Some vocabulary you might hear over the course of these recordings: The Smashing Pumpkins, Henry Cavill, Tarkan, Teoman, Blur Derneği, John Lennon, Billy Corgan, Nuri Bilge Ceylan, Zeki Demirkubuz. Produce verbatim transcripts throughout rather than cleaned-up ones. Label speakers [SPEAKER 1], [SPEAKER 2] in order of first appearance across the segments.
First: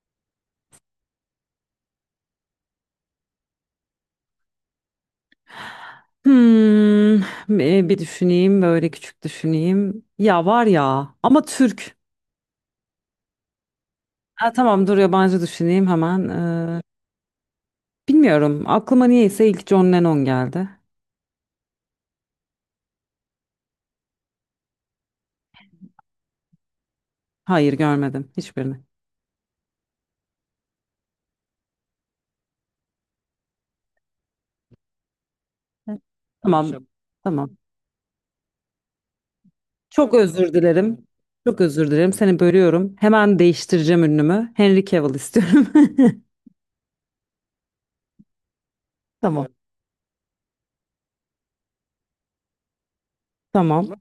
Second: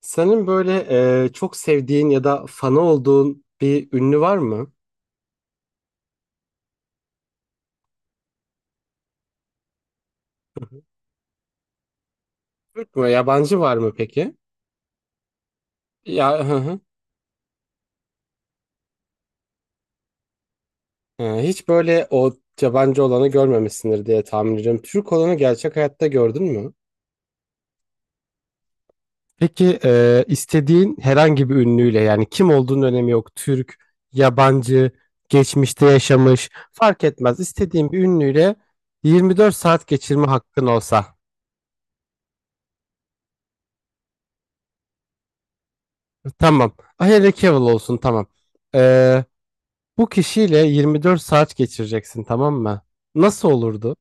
[SPEAKER 1] Senin böyle e, çok sevdiğin ya da fanı olduğun bir ünlü var mı?
[SPEAKER 2] Hmm, e, Bir düşüneyim, böyle küçük düşüneyim. Ya var ya ama Türk.
[SPEAKER 1] Türk mü? Yabancı var mı peki?
[SPEAKER 2] Ha, tamam dur, yabancı düşüneyim hemen.
[SPEAKER 1] Ya hı hı.
[SPEAKER 2] Ee, bilmiyorum, aklıma niyeyse ilk John Lennon geldi.
[SPEAKER 1] Ee, hiç böyle o yabancı olanı görmemişsindir diye tahmin ediyorum. Türk olanı gerçek hayatta gördün mü?
[SPEAKER 2] Hayır, görmedim hiçbirini.
[SPEAKER 1] Peki e, istediğin herhangi bir ünlüyle yani kim olduğunun önemi yok. Türk, yabancı, geçmişte yaşamış
[SPEAKER 2] Tamam,
[SPEAKER 1] fark etmez.
[SPEAKER 2] tamam.
[SPEAKER 1] İstediğin bir ünlüyle yirmi dört saat
[SPEAKER 2] Çok
[SPEAKER 1] geçirme
[SPEAKER 2] özür
[SPEAKER 1] hakkın olsa.
[SPEAKER 2] dilerim. Çok özür dilerim, seni bölüyorum. Hemen değiştireceğim ünlümü. Henry Cavill istiyorum.
[SPEAKER 1] Tamam. Ah, Henry Cavill olsun, tamam.
[SPEAKER 2] Tamam,
[SPEAKER 1] Bu kişiyle yirmi dört saat geçireceksin, tamam mı? Nasıl
[SPEAKER 2] tamam.
[SPEAKER 1] olurdu?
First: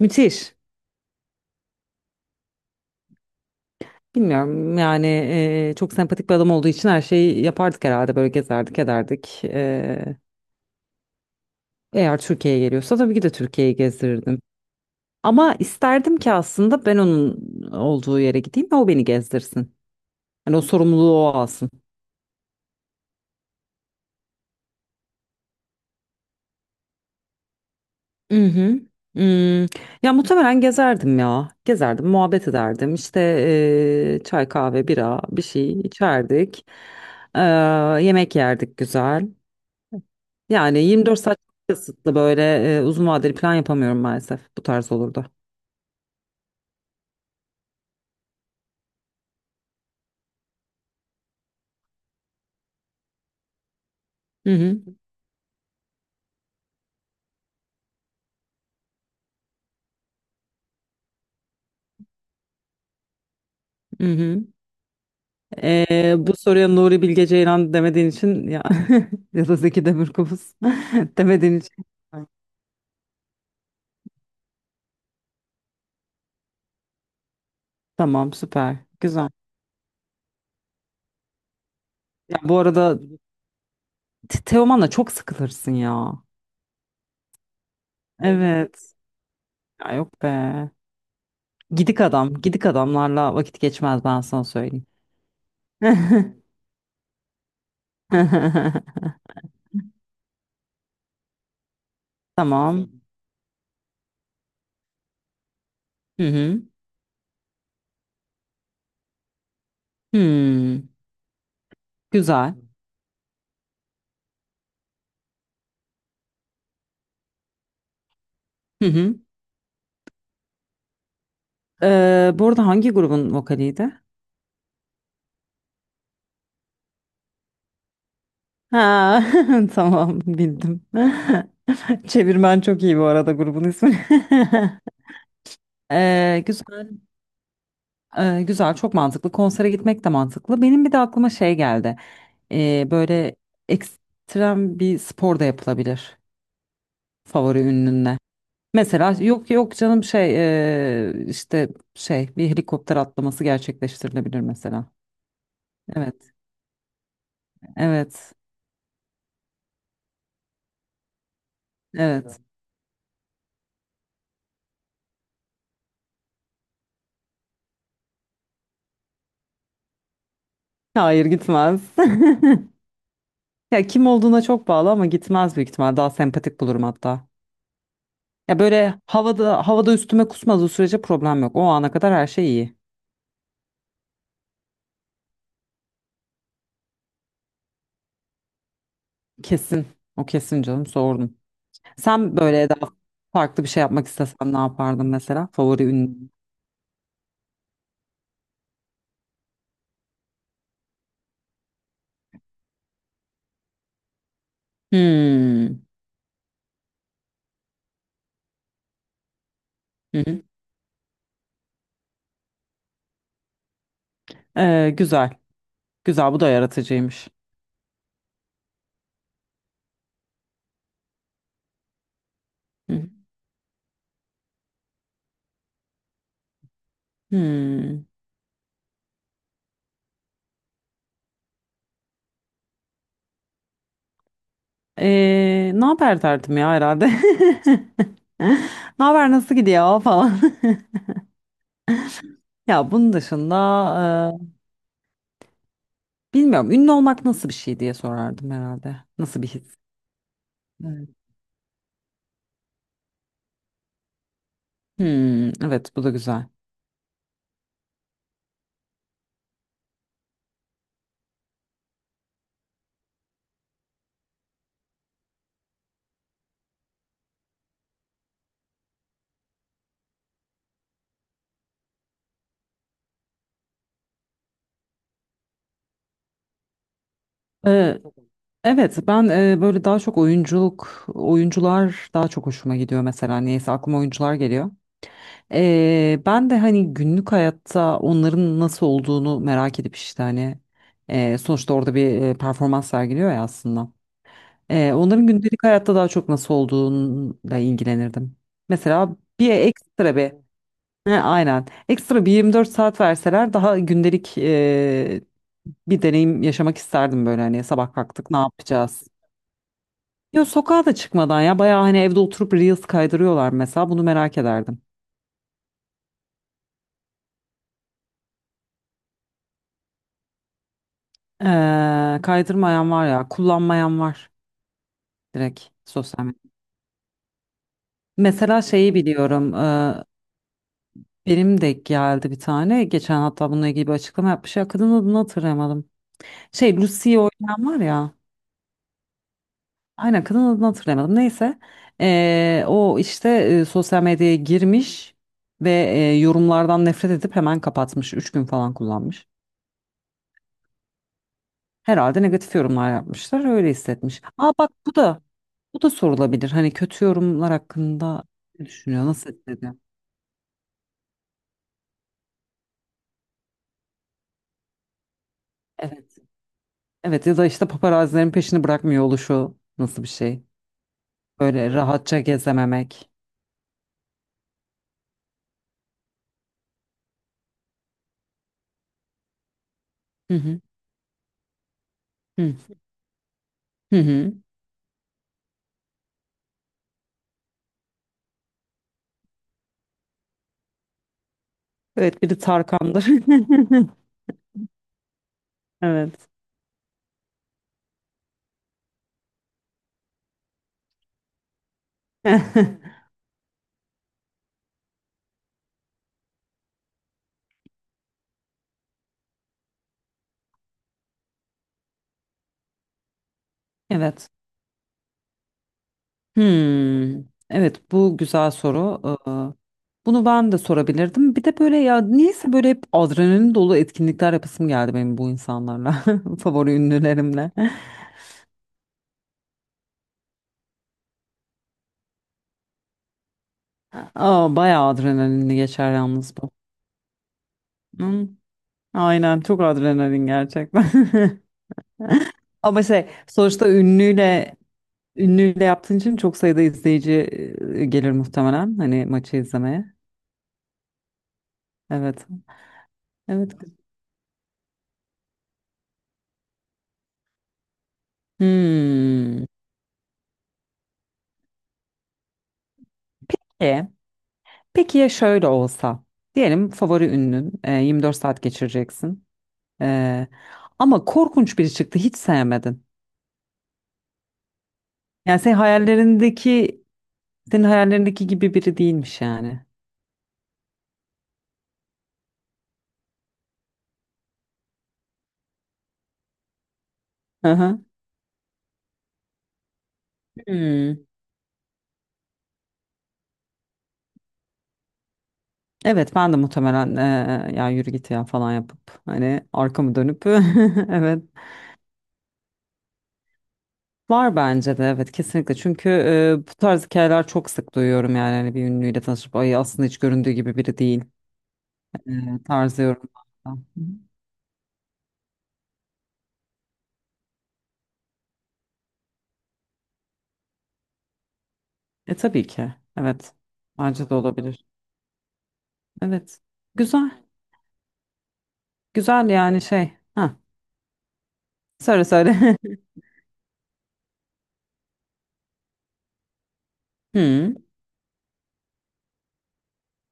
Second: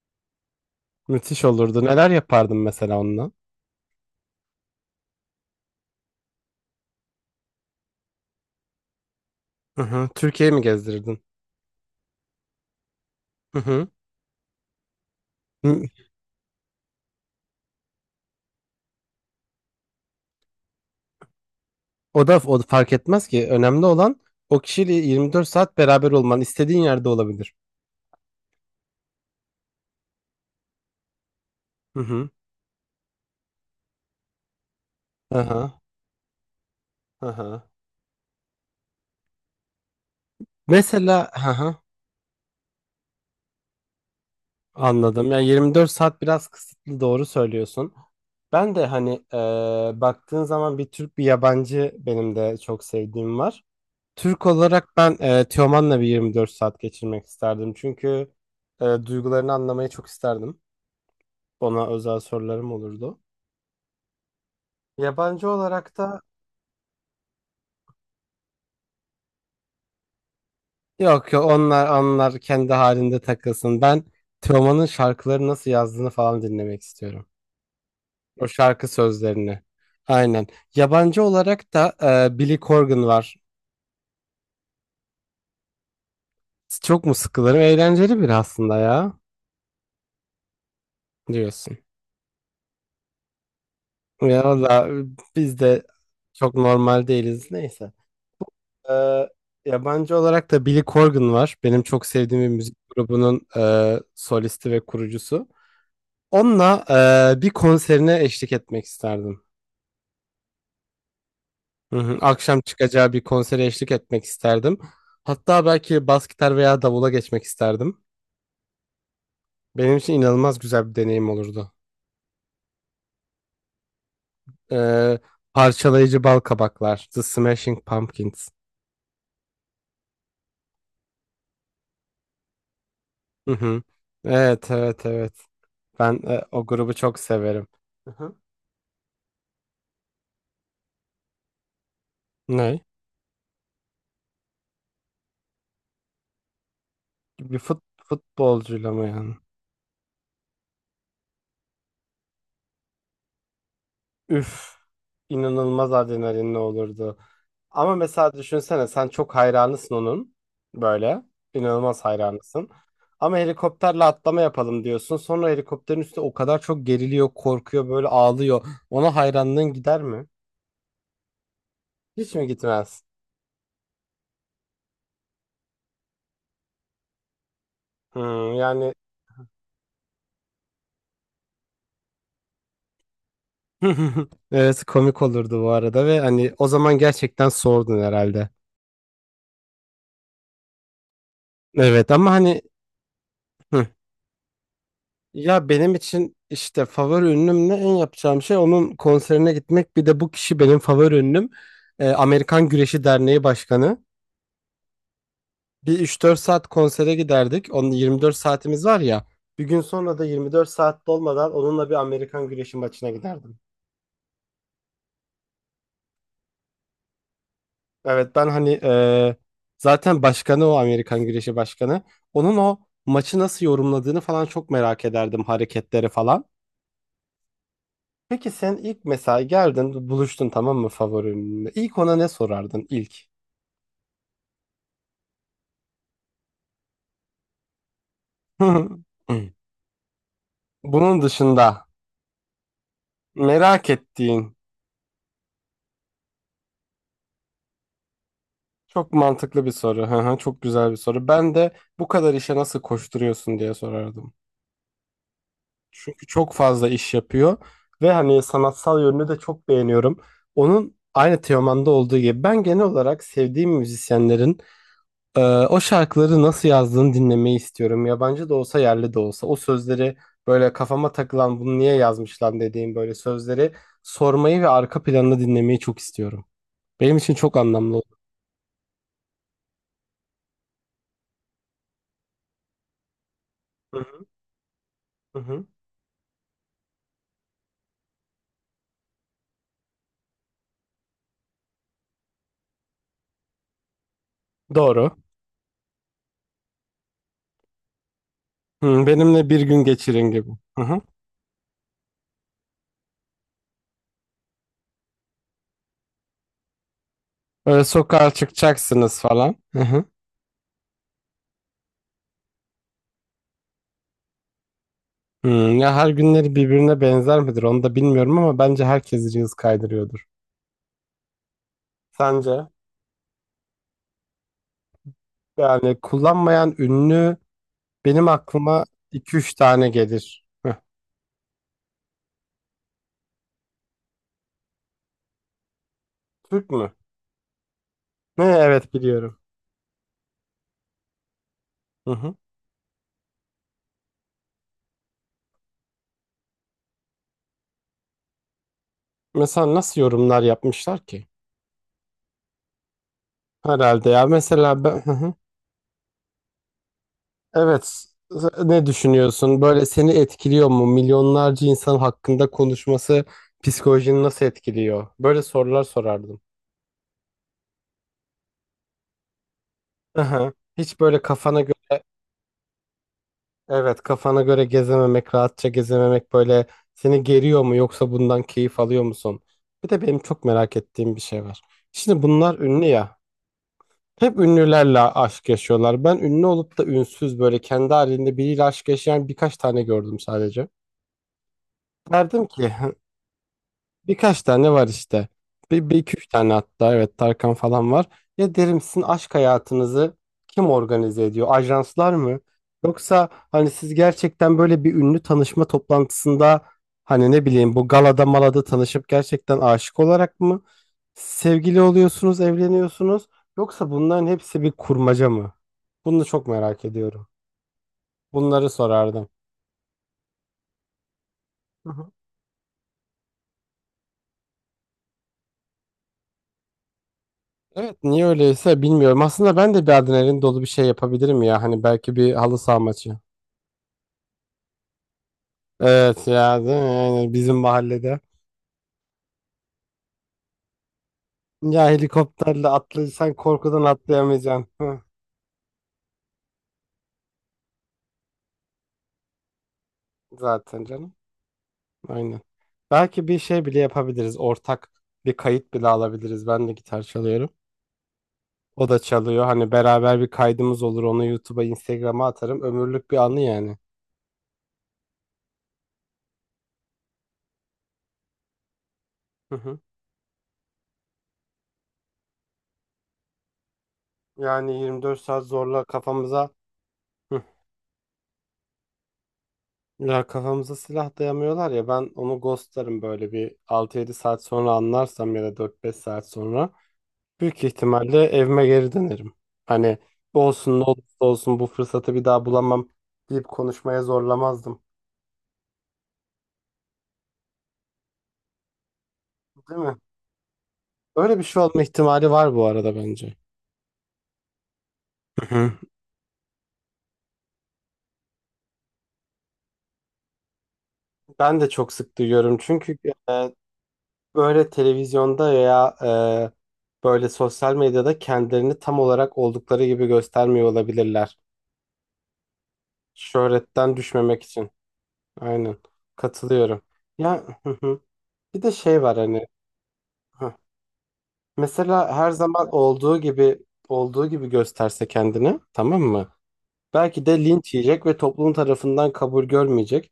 [SPEAKER 2] Müthiş.
[SPEAKER 1] Müthiş olurdu. Neler yapardın mesela onunla?
[SPEAKER 2] Bilmiyorum yani, e, çok sempatik bir adam olduğu için her şeyi yapardık herhalde, böyle gezerdik ederdik.
[SPEAKER 1] Hı hı.
[SPEAKER 2] E,
[SPEAKER 1] Türkiye'yi mi gezdirirdin?
[SPEAKER 2] Eğer Türkiye'ye geliyorsa tabii ki de
[SPEAKER 1] Hı
[SPEAKER 2] Türkiye'yi
[SPEAKER 1] hı.
[SPEAKER 2] gezdirirdim. Ama
[SPEAKER 1] Hı.
[SPEAKER 2] isterdim ki aslında ben onun olduğu yere gideyim ve o beni gezdirsin. Hani o sorumluluğu o alsın.
[SPEAKER 1] O da o da fark etmez ki. Önemli olan o kişiyle yirmi dört saat beraber olman. İstediğin yerde olabilir.
[SPEAKER 2] Hı hı. Hmm. Ya muhtemelen gezerdim ya.
[SPEAKER 1] Hı
[SPEAKER 2] Gezerdim,
[SPEAKER 1] hı.
[SPEAKER 2] muhabbet ederdim. İşte eee, çay, kahve, bira,
[SPEAKER 1] Hı
[SPEAKER 2] bir
[SPEAKER 1] hı.
[SPEAKER 2] şey içerdik.
[SPEAKER 1] Hı
[SPEAKER 2] Eee,
[SPEAKER 1] hı.
[SPEAKER 2] Yemek yerdik, güzel. Yani yirmi dört
[SPEAKER 1] Mesela
[SPEAKER 2] saat
[SPEAKER 1] hı
[SPEAKER 2] çok
[SPEAKER 1] hı.
[SPEAKER 2] kısıtlı, böyle e, uzun vadeli plan yapamıyorum maalesef, bu tarz olurdu.
[SPEAKER 1] Anladım. Yani yirmi dört saat biraz kısıtlı, doğru söylüyorsun. Ben de hani eee, baktığın zaman bir Türk bir yabancı benim de çok sevdiğim var. Türk
[SPEAKER 2] Hı hı,
[SPEAKER 1] olarak ben e, Teoman'la bir yirmi dört saat geçirmek isterdim. Çünkü e, duygularını anlamayı çok isterdim. Ona özel sorularım olurdu.
[SPEAKER 2] hı hı.
[SPEAKER 1] Yabancı olarak
[SPEAKER 2] Ee,
[SPEAKER 1] da
[SPEAKER 2] bu soruya Nuri Bilge Ceylan demediğin için ya, ya da Zeki Demirkubuz
[SPEAKER 1] yok yok
[SPEAKER 2] demediğin için,
[SPEAKER 1] onlar onlar kendi halinde takılsın. Ben Teoman'ın şarkıları nasıl yazdığını falan dinlemek istiyorum.
[SPEAKER 2] tamam,
[SPEAKER 1] O
[SPEAKER 2] süper
[SPEAKER 1] şarkı
[SPEAKER 2] güzel.
[SPEAKER 1] sözlerini. Aynen. Yabancı olarak da e,
[SPEAKER 2] Ya,
[SPEAKER 1] Billy
[SPEAKER 2] bu arada
[SPEAKER 1] Corgan var.
[SPEAKER 2] Te- Teoman'la çok sıkılırsın ya.
[SPEAKER 1] Çok mu sıkılırım? Eğlenceli bir aslında
[SPEAKER 2] Evet.
[SPEAKER 1] ya
[SPEAKER 2] Ya yok be.
[SPEAKER 1] diyorsun.
[SPEAKER 2] Gidik adam, gidik adamlarla vakit geçmez, ben
[SPEAKER 1] Ya
[SPEAKER 2] sana söyleyeyim.
[SPEAKER 1] valla biz de çok normal değiliz. Neyse. Ee, yabancı olarak da Billy Corgan var. Benim çok sevdiğim bir müzik
[SPEAKER 2] Tamam.
[SPEAKER 1] grubunun e, solisti ve kurucusu.
[SPEAKER 2] Hı hı.
[SPEAKER 1] Onunla e, bir konserine eşlik etmek isterdim.
[SPEAKER 2] Hmm.
[SPEAKER 1] Hı hı.
[SPEAKER 2] Güzel.
[SPEAKER 1] Akşam çıkacağı bir konsere eşlik etmek isterdim. Hatta belki bas gitar veya davula geçmek isterdim.
[SPEAKER 2] Hı hı.
[SPEAKER 1] Benim için inanılmaz güzel bir deneyim olurdu.
[SPEAKER 2] Ee, bu arada hangi grubun vokaliydi?
[SPEAKER 1] Ee, parçalayıcı bal kabaklar, The Smashing Pumpkins.
[SPEAKER 2] Ha, tamam bildim. Çevirmen çok iyi bu arada,
[SPEAKER 1] Hı
[SPEAKER 2] grubun
[SPEAKER 1] hı.
[SPEAKER 2] ismi.
[SPEAKER 1] Evet, evet, evet. Ben e,
[SPEAKER 2] Ee,
[SPEAKER 1] o
[SPEAKER 2] güzel.
[SPEAKER 1] grubu çok severim. Hı hı.
[SPEAKER 2] Ee, güzel, çok mantıklı. Konsere gitmek de mantıklı. Benim bir de aklıma şey geldi.
[SPEAKER 1] Ne?
[SPEAKER 2] Ee, böyle ekstrem bir spor da yapılabilir
[SPEAKER 1] Bir
[SPEAKER 2] favori
[SPEAKER 1] fut,
[SPEAKER 2] ünlünle.
[SPEAKER 1] futbolcuyla mı
[SPEAKER 2] Mesela
[SPEAKER 1] yani?
[SPEAKER 2] yok yok canım, şey eee, işte şey, bir helikopter atlaması gerçekleştirilebilir
[SPEAKER 1] Üf.
[SPEAKER 2] mesela.
[SPEAKER 1] İnanılmaz
[SPEAKER 2] Evet,
[SPEAKER 1] adrenalinli olurdu. Ama mesela
[SPEAKER 2] evet,
[SPEAKER 1] düşünsene, sen çok hayranısın onun. Böyle. İnanılmaz
[SPEAKER 2] evet.
[SPEAKER 1] hayranısın. Ama helikopterle atlama yapalım diyorsun. Sonra helikopterin üstü o kadar çok geriliyor, korkuyor, böyle ağlıyor. Ona hayranlığın gider mi?
[SPEAKER 2] Hayır, gitmez.
[SPEAKER 1] Hiç mi gitmez?
[SPEAKER 2] Ya, kim olduğuna çok bağlı ama gitmez büyük ihtimal. Daha sempatik bulurum hatta.
[SPEAKER 1] Hmm,
[SPEAKER 2] Ya,
[SPEAKER 1] yani
[SPEAKER 2] böyle havada havada üstüme kusmadığı sürece problem yok. O ana kadar her şey iyi.
[SPEAKER 1] evet, komik olurdu bu arada ve hani o zaman gerçekten sordun herhalde.
[SPEAKER 2] Kesin. O kesin canım, sordum.
[SPEAKER 1] Evet ama
[SPEAKER 2] Sen
[SPEAKER 1] hani,
[SPEAKER 2] böyle daha farklı bir şey
[SPEAKER 1] hı.
[SPEAKER 2] yapmak istesen ne yapardın mesela?
[SPEAKER 1] Ya
[SPEAKER 2] Favori
[SPEAKER 1] benim
[SPEAKER 2] ünlü.
[SPEAKER 1] için işte favori ünlümle en yapacağım şey onun konserine gitmek. Bir de bu kişi benim favori ünlüm. Ee, Amerikan Güreşi Derneği Başkanı.
[SPEAKER 2] Hmm.
[SPEAKER 1] Bir üç dört saat konsere giderdik. Onun yirmi dört saatimiz var ya. Bir gün sonra
[SPEAKER 2] Hı
[SPEAKER 1] da
[SPEAKER 2] hı.
[SPEAKER 1] yirmi dört saat dolmadan onunla bir Amerikan Güreşi maçına giderdim.
[SPEAKER 2] Ee, güzel. Güzel, bu da yaratıcıymış.
[SPEAKER 1] Evet ben hani e, zaten başkanı o, Amerikan Güreşi Başkanı. Onun o
[SPEAKER 2] Hı hı.
[SPEAKER 1] maçı nasıl yorumladığını falan çok merak ederdim, hareketleri falan.
[SPEAKER 2] Hmm.
[SPEAKER 1] Peki sen ilk mesela geldin, buluştun, tamam mı favorinle? İlk ona ne sorardın ilk?
[SPEAKER 2] Ee, ne haber derdim ya herhalde. Ne haber, nasıl gidiyor falan.
[SPEAKER 1] Bunun dışında
[SPEAKER 2] Ya bunun dışında
[SPEAKER 1] merak ettiğin,
[SPEAKER 2] e, bilmiyorum, ünlü olmak nasıl bir şey diye sorardım herhalde.
[SPEAKER 1] çok
[SPEAKER 2] Nasıl bir
[SPEAKER 1] mantıklı bir
[SPEAKER 2] his?
[SPEAKER 1] soru. Hı hı. Çok güzel bir
[SPEAKER 2] Evet.
[SPEAKER 1] soru. Ben de bu kadar işe nasıl koşturuyorsun diye sorardım.
[SPEAKER 2] Hmm, evet, bu da
[SPEAKER 1] Çünkü
[SPEAKER 2] güzel.
[SPEAKER 1] çok fazla iş yapıyor ve hani sanatsal yönünü de çok beğeniyorum. Onun aynı Teoman'da olduğu gibi, ben genel olarak sevdiğim müzisyenlerin Ee, o şarkıları nasıl yazdığını dinlemeyi istiyorum. Yabancı da olsa yerli de olsa. O sözleri, böyle kafama takılan bunu niye yazmış lan dediğim böyle sözleri sormayı ve arka planını dinlemeyi çok istiyorum. Benim için çok anlamlı
[SPEAKER 2] Ee,
[SPEAKER 1] oldu.
[SPEAKER 2] evet, ben e, böyle daha çok oyunculuk, oyuncular daha çok hoşuma gidiyor mesela. Neyse, aklıma
[SPEAKER 1] Hı hı.
[SPEAKER 2] oyuncular geliyor.
[SPEAKER 1] Hı hı.
[SPEAKER 2] Ee, ben de hani günlük hayatta onların nasıl olduğunu merak edip işte hani e, sonuçta orada bir e, performans sergiliyor ya aslında. Ee,
[SPEAKER 1] Doğru.
[SPEAKER 2] onların gündelik hayatta daha çok nasıl olduğuyla ilgilenirdim.
[SPEAKER 1] Hı,
[SPEAKER 2] Mesela
[SPEAKER 1] benimle
[SPEAKER 2] bir
[SPEAKER 1] bir gün
[SPEAKER 2] ekstra
[SPEAKER 1] geçirin
[SPEAKER 2] bir.
[SPEAKER 1] gibi. Hı hı.
[SPEAKER 2] He, aynen, ekstra bir yirmi dört saat verseler daha gündelik e, bir deneyim yaşamak isterdim, böyle hani
[SPEAKER 1] Böyle
[SPEAKER 2] sabah
[SPEAKER 1] sokağa
[SPEAKER 2] kalktık ne yapacağız?
[SPEAKER 1] çıkacaksınız falan. Hı hı.
[SPEAKER 2] Yok, sokağa da çıkmadan ya, bayağı hani evde oturup reels kaydırıyorlar mesela, bunu merak ederdim.
[SPEAKER 1] Hı, ya her günleri birbirine benzer midir onu da bilmiyorum ama bence herkes Reels kaydırıyordur.
[SPEAKER 2] Ee,
[SPEAKER 1] Sence?
[SPEAKER 2] kaydırmayan var ya, kullanmayan var, direkt
[SPEAKER 1] Yani
[SPEAKER 2] sosyal medya.
[SPEAKER 1] kullanmayan ünlü. Benim
[SPEAKER 2] Mesela
[SPEAKER 1] aklıma
[SPEAKER 2] şeyi
[SPEAKER 1] iki üç
[SPEAKER 2] biliyorum,
[SPEAKER 1] tane
[SPEAKER 2] e,
[SPEAKER 1] gelir. Heh,
[SPEAKER 2] benim de geldi bir tane, geçen hatta bununla ilgili bir açıklama yapmış ya, kadın adını hatırlayamadım.
[SPEAKER 1] Türk
[SPEAKER 2] Şey,
[SPEAKER 1] mü?
[SPEAKER 2] Lucy'yi oynayan var ya,
[SPEAKER 1] Ne, evet biliyorum.
[SPEAKER 2] aynen, kadın adını hatırlayamadım, neyse.
[SPEAKER 1] Hı hı.
[SPEAKER 2] Ee, o işte e, sosyal medyaya girmiş ve e, yorumlardan nefret edip hemen kapatmış, üç gün falan kullanmış.
[SPEAKER 1] Mesela nasıl yorumlar yapmışlar ki?
[SPEAKER 2] Herhalde negatif yorumlar yapmışlar, öyle
[SPEAKER 1] Herhalde,
[SPEAKER 2] hissetmiş.
[SPEAKER 1] ya
[SPEAKER 2] Aa, bak
[SPEAKER 1] mesela
[SPEAKER 2] bu
[SPEAKER 1] ben, hı
[SPEAKER 2] da.
[SPEAKER 1] hı.
[SPEAKER 2] Bu da sorulabilir. Hani kötü yorumlar
[SPEAKER 1] Evet,
[SPEAKER 2] hakkında ne
[SPEAKER 1] ne
[SPEAKER 2] düşünüyor? Nasıl
[SPEAKER 1] düşünüyorsun?
[SPEAKER 2] etkiledi?
[SPEAKER 1] Böyle seni etkiliyor mu? Milyonlarca insan hakkında konuşması psikolojini nasıl etkiliyor? Böyle sorular
[SPEAKER 2] Evet.
[SPEAKER 1] sorardım.
[SPEAKER 2] Evet, ya da işte paparazilerin peşini bırakmıyor oluşu nasıl bir şey?
[SPEAKER 1] Hı. Hiç böyle kafana
[SPEAKER 2] Böyle
[SPEAKER 1] göre.
[SPEAKER 2] rahatça gezememek.
[SPEAKER 1] Evet, kafana göre gezememek, rahatça gezememek, böyle seni geriyor mu yoksa bundan keyif alıyor musun? Bir de benim
[SPEAKER 2] Hı
[SPEAKER 1] çok
[SPEAKER 2] hı.
[SPEAKER 1] merak ettiğim bir şey var. Şimdi
[SPEAKER 2] Hı
[SPEAKER 1] bunlar ünlü ya.
[SPEAKER 2] hı. Hı.
[SPEAKER 1] Hep ünlülerle aşk yaşıyorlar. Ben ünlü olup da ünsüz böyle kendi halinde biriyle aşk yaşayan birkaç tane gördüm sadece.
[SPEAKER 2] Evet, biri
[SPEAKER 1] Derdim ki, "He,
[SPEAKER 2] Tarkan'dır.
[SPEAKER 1] birkaç tane var işte. Bir, bir iki üç
[SPEAKER 2] Evet.
[SPEAKER 1] tane, hatta evet Tarkan falan var. Ya derim, sizin aşk hayatınızı kim organize ediyor? Ajanslar mı? Yoksa hani siz gerçekten böyle bir ünlü tanışma toplantısında, hani ne bileyim bu galada malada tanışıp gerçekten aşık olarak mı sevgili oluyorsunuz, evleniyorsunuz? Yoksa bunların
[SPEAKER 2] Evet.
[SPEAKER 1] hepsi bir kurmaca mı?" Bunu çok merak
[SPEAKER 2] Hmm.
[SPEAKER 1] ediyorum.
[SPEAKER 2] Evet, bu güzel
[SPEAKER 1] Bunları
[SPEAKER 2] soru.
[SPEAKER 1] sorardım.
[SPEAKER 2] Ee, Bunu ben de sorabilirdim. Bir de böyle ya niyeyse böyle hep adrenalin dolu etkinlikler yapasım geldi benim, bu insanlarla. Favori ünlülerimle.
[SPEAKER 1] Evet niye öyleyse bilmiyorum. Aslında ben de bir adrenalin dolu bir şey yapabilirim ya. Hani belki bir halı saha maçı.
[SPEAKER 2] Aa, bayağı adrenalinli geçer
[SPEAKER 1] Evet
[SPEAKER 2] yalnız bu.
[SPEAKER 1] ya, değil mi? Yani bizim mahallede.
[SPEAKER 2] Hı, aynen, çok adrenalin gerçekten.
[SPEAKER 1] Ya helikopterle
[SPEAKER 2] Ama şey,
[SPEAKER 1] atlayırsan
[SPEAKER 2] sonuçta
[SPEAKER 1] korkudan
[SPEAKER 2] ünlüyle
[SPEAKER 1] atlayamayacaksın. Hı,
[SPEAKER 2] ünlüyle yaptığın için çok sayıda izleyici e, gelir muhtemelen, hani maçı izlemeye.
[SPEAKER 1] zaten canım.
[SPEAKER 2] Evet.
[SPEAKER 1] Aynen. Belki bir
[SPEAKER 2] Evet.
[SPEAKER 1] şey bile yapabiliriz. Ortak bir kayıt bile alabiliriz. Ben de gitar çalıyorum. O da çalıyor.
[SPEAKER 2] Hmm.
[SPEAKER 1] Hani beraber bir kaydımız olur. Onu YouTube'a, Instagram'a atarım. Ömürlük bir anı yani.
[SPEAKER 2] E, peki ya şöyle olsa diyelim, favori ünlün e, yirmi dört saat geçireceksin.
[SPEAKER 1] Hı hı.
[SPEAKER 2] E, Ama korkunç biri çıktı, hiç sevmedin.
[SPEAKER 1] Yani yirmi dört
[SPEAKER 2] Yani,
[SPEAKER 1] saat
[SPEAKER 2] senin
[SPEAKER 1] zorla kafamıza.
[SPEAKER 2] hayallerindeki
[SPEAKER 1] Hı.
[SPEAKER 2] senin hayallerindeki gibi biri değilmiş yani.
[SPEAKER 1] Ya kafamıza silah dayamıyorlar ya, ben onu ghostlarım böyle bir altı yedi saat sonra anlarsam ya da dört beş saat sonra
[SPEAKER 2] Hı
[SPEAKER 1] büyük
[SPEAKER 2] hı.
[SPEAKER 1] ihtimalle evime geri dönerim. Hani olsun ne
[SPEAKER 2] Hmm.
[SPEAKER 1] olursa olsun bu fırsatı bir daha bulamam deyip konuşmaya zorlamazdım.
[SPEAKER 2] Evet, ben de muhtemelen eee, ya yürü git ya falan yapıp hani
[SPEAKER 1] Değil
[SPEAKER 2] arkamı
[SPEAKER 1] mi?
[SPEAKER 2] dönüp, evet,
[SPEAKER 1] Öyle bir şey olma ihtimali var bu arada bence.
[SPEAKER 2] var bence de, evet
[SPEAKER 1] Hı
[SPEAKER 2] kesinlikle,
[SPEAKER 1] hı.
[SPEAKER 2] çünkü eee, bu tarz hikayeler çok sık duyuyorum yani, hani bir ünlüyle tanışıp ay aslında hiç göründüğü gibi biri değil
[SPEAKER 1] Ben de çok sık
[SPEAKER 2] eee
[SPEAKER 1] duyuyorum
[SPEAKER 2] tarzı
[SPEAKER 1] çünkü e,
[SPEAKER 2] yorumlarda. Hı hı.
[SPEAKER 1] böyle televizyonda ya e, böyle sosyal medyada kendilerini tam olarak oldukları gibi göstermiyor olabilirler.
[SPEAKER 2] E tabii ki evet,
[SPEAKER 1] Şöhretten
[SPEAKER 2] bence de
[SPEAKER 1] düşmemek
[SPEAKER 2] olabilir,
[SPEAKER 1] için. Aynen.
[SPEAKER 2] evet,
[SPEAKER 1] Katılıyorum.
[SPEAKER 2] güzel
[SPEAKER 1] Ya hı hı. Bir de şey var
[SPEAKER 2] güzel
[SPEAKER 1] hani,
[SPEAKER 2] yani şey, ha
[SPEAKER 1] hah.
[SPEAKER 2] söyle
[SPEAKER 1] Mesela her
[SPEAKER 2] söyle.
[SPEAKER 1] zaman olduğu gibi olduğu gibi gösterse kendini, tamam mı? Belki de
[SPEAKER 2] Hı,
[SPEAKER 1] linç yiyecek ve toplum tarafından kabul görmeyecek.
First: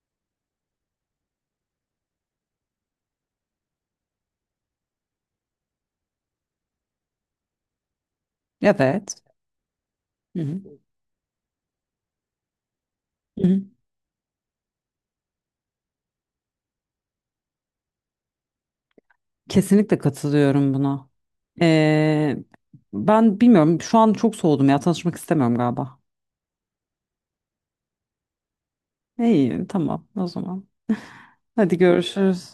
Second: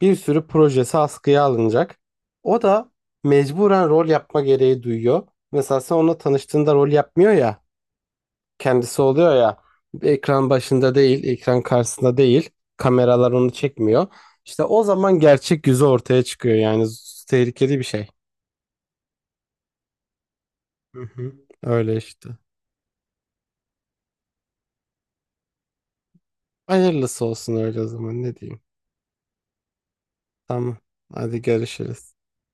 [SPEAKER 1] Bir sürü projesi askıya alınacak. O da mecburen rol yapma gereği duyuyor. Mesela sen onunla tanıştığında rol yapmıyor ya. Kendisi
[SPEAKER 2] evet.
[SPEAKER 1] oluyor ya,
[SPEAKER 2] Hı
[SPEAKER 1] ekran
[SPEAKER 2] hı.
[SPEAKER 1] başında değil, ekran karşısında değil. Kameralar
[SPEAKER 2] Hı
[SPEAKER 1] onu
[SPEAKER 2] hı.
[SPEAKER 1] çekmiyor. İşte o zaman gerçek yüzü ortaya çıkıyor yani z- tehlikeli bir şey.
[SPEAKER 2] Kesinlikle katılıyorum
[SPEAKER 1] Hı
[SPEAKER 2] buna.
[SPEAKER 1] hı. Öyle işte.
[SPEAKER 2] Ee, Ben bilmiyorum. Şu an çok soğudum ya. Tanışmak istemiyorum galiba.
[SPEAKER 1] Hayırlısı olsun öyle, o zaman ne diyeyim.
[SPEAKER 2] İyi, tamam o zaman.
[SPEAKER 1] Tamam. Hadi
[SPEAKER 2] Hadi
[SPEAKER 1] görüşürüz.
[SPEAKER 2] görüşürüz.